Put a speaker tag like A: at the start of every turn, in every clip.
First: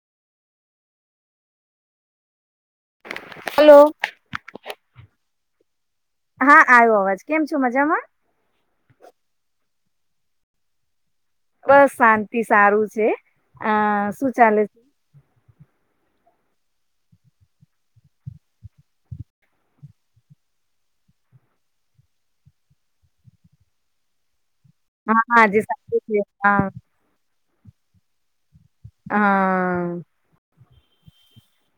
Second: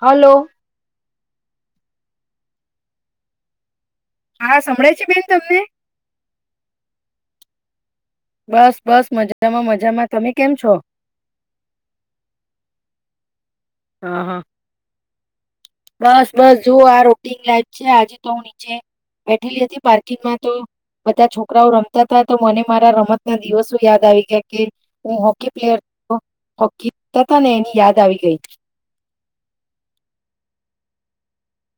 A: Hello.
B: Hello.
A: હા સંભળે છે બેન તમને.
B: હા આવ્યો અવાજ કેમ છો મજામાં.
A: બસ બસ મજામાં મજામાં તમે કેમ છો.
B: બસ શાંતિ સારું છે. આ
A: હા
B: શું
A: હા
B: ચાલે
A: બસ બસ જો આ રૂટીન લાઈફ છે આજે તો હું નીચે બેઠેલી હતી પાર્કિંગમાં તો બધા છોકરાઓ રમતા હતા તો મને મારા રમત ના દિવસો યાદ આવી ગયા કે હ
B: હા હા
A: હોકી
B: જે સાચું છે હા
A: પ્લેયર [unintelligible] ને એની યાદ આવી ગઈ.
B: હા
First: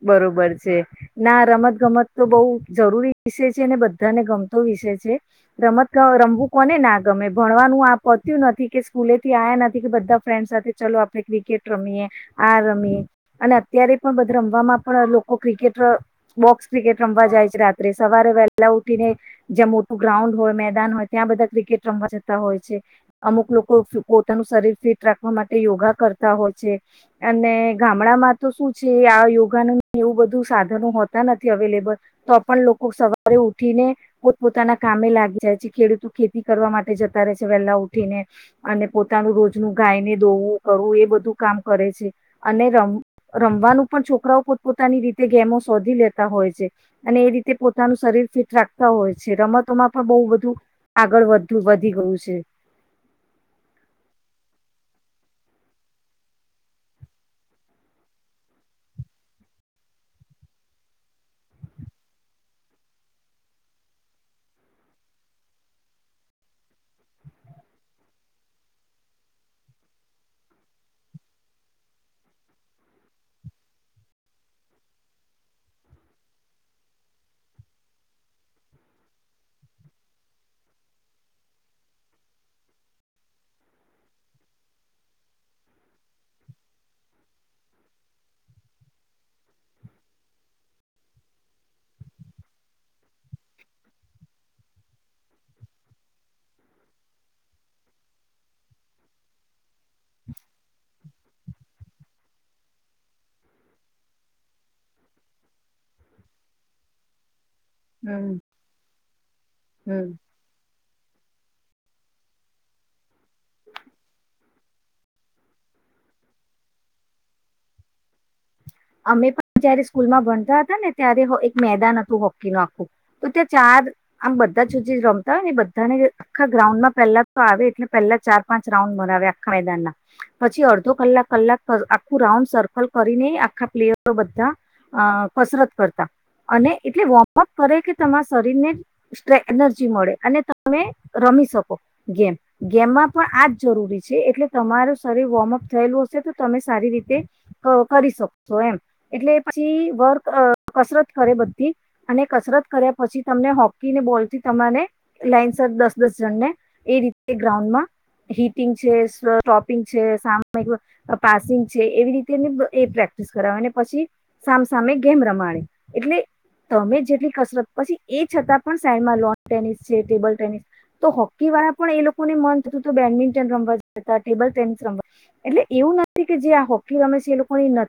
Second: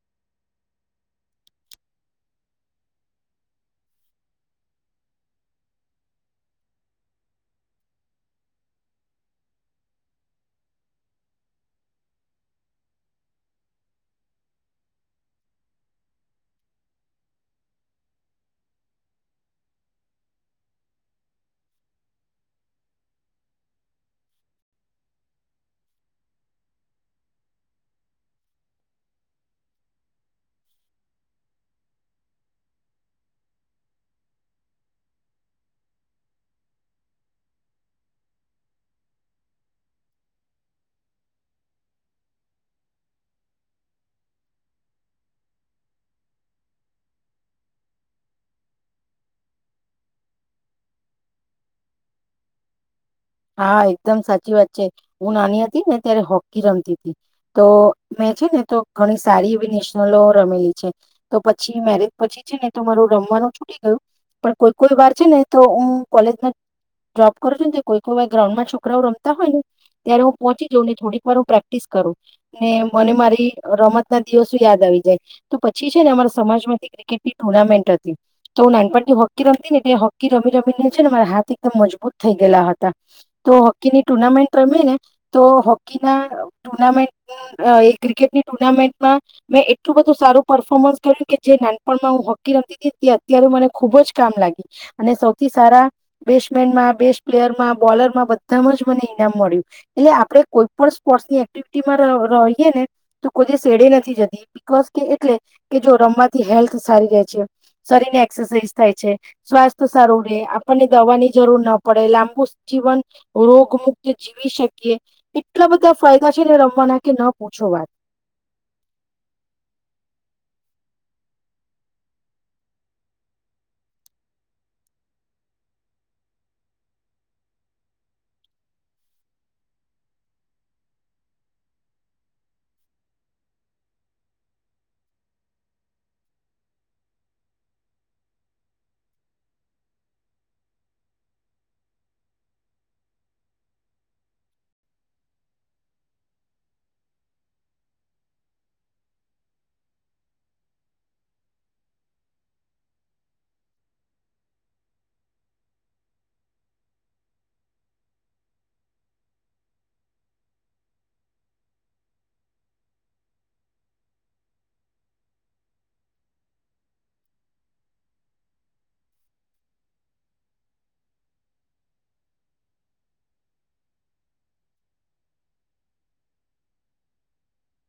B: બરોબર છે ના રમત ગમત તો બહુ જરૂરી વિષય છે અનેને બધાને ગમતો વિષય છે રમત રમવું કોને ના ગમે ભણવાનું આ પત્યું નથી કે સ્કૂલેથી આયા નથી કે બધા ફ્રેન્ડ સાથે ચલો આપે ક્રિકેટ રમીએ આ રમીએ અને અત્યારે પણ રમવામાં પણ લોકો ક્રિકેટ બોક્સ ક્રિકેટ રમવા જાય છે રાત્રે સવારે વહેલા ઉઠીને જ્યાં મોટું ગ્રાઉન્ડ હોય મેદાન હોય ત્યાં બધા ક્રિકેટ રમવા જતા હોય છે અમુક લોકો પોતાનું શરીર ફિટ રાખવા માટે યોગા કરતા હોય છે અને ગામડામાં તો શું છે કે આ યોગાનું એવું બધું સાધનો હોતા નથી અવેલેબલ તો પણ લોકો સવારે ઉઠીને પોત પોતાના કામે લાગી જાય છે ખેડૂતો ખેતી કરવા માટે જતા રહે છે વહેલા ઉઠીને અને પોતાનું રોજનું ગાયને ધોવું કરવું એ બધું કામ કરે છે અનેમ રમ રવાનું પણ છોકરાઓ પોત પોતાની રીતે ગેમો શોધી લેતા હોય છે અને એ રીતે પોતાનું શરીર ફિટ રાખતા હોય છે રમતોમાં પણ બહુ બધુ આગળ વધ વધી ગયું છે.
A: હા એકદમ સાચી વાત છે હું નાની હતી ને ત્યારે હોકી રમતી હતી તો મેં છે ને તો ઘણી સારી એવી નેશનલો રમેલી છે તો પછી મેરેજ પછી છે ને તો મારું રમવાનું છૂટી ગયું પણ કોઈ કોઈ વાર છે ને તો હું કોલેજમાં જોપ કરું છું ને કોઈ ગ્રાઉન્ડમાં છોકરાઓ રમતા હોય ને ત્યારે હું પહોંચી જઉંને થોડીક વાર હું પ્રેક્ટિસ કરું ને મને મારી રમત ના દિવસો યાદ આવી જાય તો પછી છે ને અમારા સમાજમાંથી ક્રિકેટની ટુર્નામેન્ટ હતી તો હું નાનપણથી હોકી રમતી ને એટલે હોકી રમી રમીને છે ને મારા હાથ એકદમ મજબૂત થઈ ગયેલા હતા. તો હોકીની ટુર્નામેન્ટ રમે ને તો હોકીના ટુર્નામેન્ટ એ ક્રિકેટની ટુર્નામેન્ટમાં મેં એટલું બધું સારું પર્ફોર્મન્સ કર્યું કે જે નાનપણમાં હું હોકી રમતી હતી તે અત્યારે મને ખુબ જ કામ લાગી અને સૌથી સારા બેસ્ટમેનમાં બેસ્ટ પ્લેયરમાં બોલરમાં બધામાં જ મને ઈનામ મળ્યું એટલે આપડે કોઈ પણ સ્પોર્ટ્સની એક્ટિવિટીમાં રહીએ ને તો કોઈ શેડે નથી જતી બીકોસ કે એટલે કે જો રમવાથી હેલ્થ સારી રહે છે. શરીર ને
B: હમ
A: એક્સરસાઇઝ થાય છે સ્વાસ્થ્ય
B: હમ
A: સારું રહેે આપણને દવાની જરૂર ન પડે લાંબુ જીવન રોગ મુક્ત જીવી શકીએ એટલા બધા ફાયદા છે ને રમવાના કે ન પૂછો વાત.
B: અમે પણ જયારે સ્કૂલમાં ભણતા હતા ને ત્યારે એક મેદાન હતું હોકીનું આખું તો ત્યાં ચાર આમ બધા જ રમતા હોય ને બધાને આખા ગ્રાઉન્ડમાં પહેલા તો આવે એટલે પહેલા ચાર પાંચ રાઉન્ડ બનાવે આખા મેદાનના પછી અડધો કલાક કલાક આખું રાઉન્ડ સર્કલ કરીને આખા પ્લેયરો બધા અ કસરત કરતા અને એટલે વોર્મઅપ કરે કે તમારા શરીરને સ્ટ એનર્જી મળે અને તમે રમી શકો ગેમ ગેમમાં પણ આ જ જરૂરી છે એટલે તમારું શરીર વોર્મઅપ થયેલું હશે તો તમે સારી રીતે કરી શકો. એમ એટલે પછી વર્ક કસરત કરે બધી અને કસરત કર્યા પછી તમને હોકીને બોલથી તમારે લાઈનસર દસ દસ જણ ને એ રીતે ગ્રાઉન્ડમાં કર પછી સામસામે ગેમ રમાડે એટલે તમે જેટલી કસરત પછી એ છતાં પણ સાઈડમાં લોન ટેનિસ છે ટેબલ ટેનિસ તો હોકી વાળા પણ એ લોકોને મન થતું બેડમિન્ટન રમવા જતા ટેબલ ટેનિસ રમવા એટલે એવું નથી કે જે આ હોકી રમે છે એ લોકોની ન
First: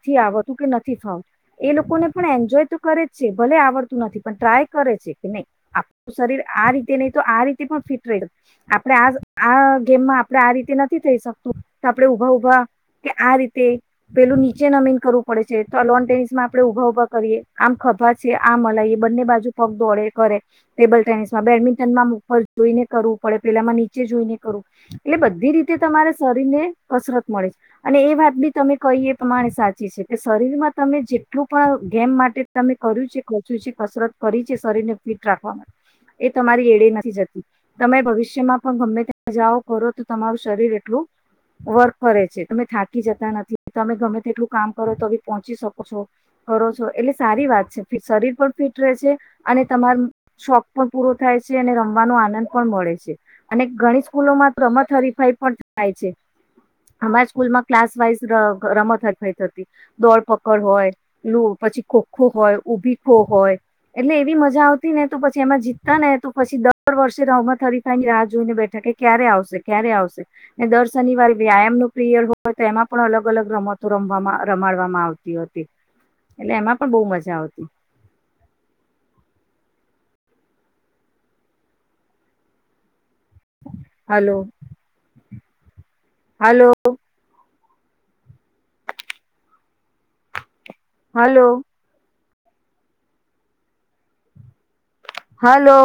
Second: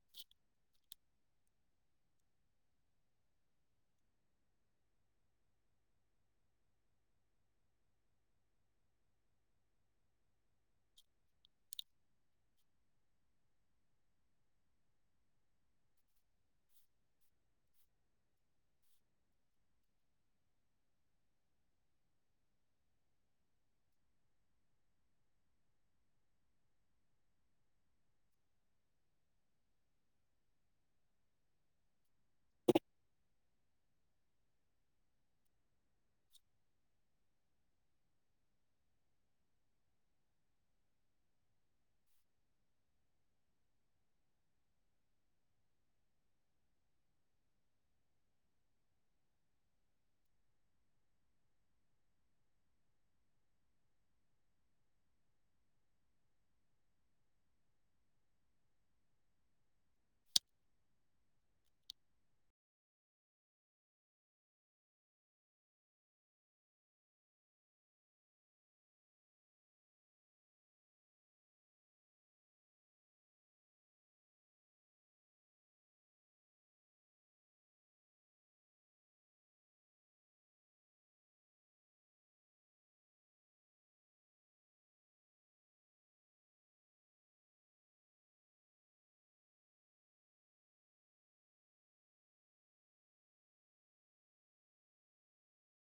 B: એ લોકોને પણ એન્જોય તો કરે જ છે ભલે આવડતું નથી પણ ટ્રાય કરે છે. કરવું પડે છે લોન ટેનિસ માં આપણે ઉભા ઉભા કરીએ આમ ખભા છે આમ મલાઈએ બંને બાજુ પગ દોડે કરે ટેબલ ટેનિસ માં બેડમિન્ટન માં ઉપર જોઈને કરવું પડે પેલામાં નીચે જોઈને કરવું એટલે બધી રીતે તમારા શરીર ને કસરત મળે છે અને કે શરીરમાં તમે જેટલું પણ ગેમ માટે તમે કર્યું છે ખોચ્યું છે કસરત કરી છે શરીરને ફિટ રાખવા માટે એ તમારી એડે નથી જતી તમે ભવિષ્યમાં પણ ગમે ત્યાં જાઓ કરો તો તમારું શરીર એટલું વર્ક કરે છે તમે થાકી જતા નથી તમે ગમે તેટલું કામ કરો તો પહોંચી શકો છો કરો છો એટલે સારી વાત છે શરીર પણ ફિટ રહે છે અને તમાર શોખ પણ પૂરો થાય છે અને રમવાનો આનંદ પણ મળે છે અને ઘણી સ્કૂલોમાં રમત હરીફાઈ પણ થાય છે અમારા સ્કૂલમાં ક્લાસ વાઈઝ રમત હરીફાઈ દોડપકડ હોય પછી ખોખો હોય ઉભી ખો હોય એટલે એવી મજા આવતી ને તો પછી એમાં જીતતા ને તો પછી દર વર્ષે રમત હરીફાયને રાહ જોઈને બેઠા કે ક્યારે આવશે ક્યારે આવશે ને દર શનિવારે વ્યાયામ નો પીરિયડ હોય તો એમાં પણ અલગ અલગ રમતો ર રમાડવામાં આવતી એટલે એમાં પણ બઉ મજા આવતી. Hello hello hello hello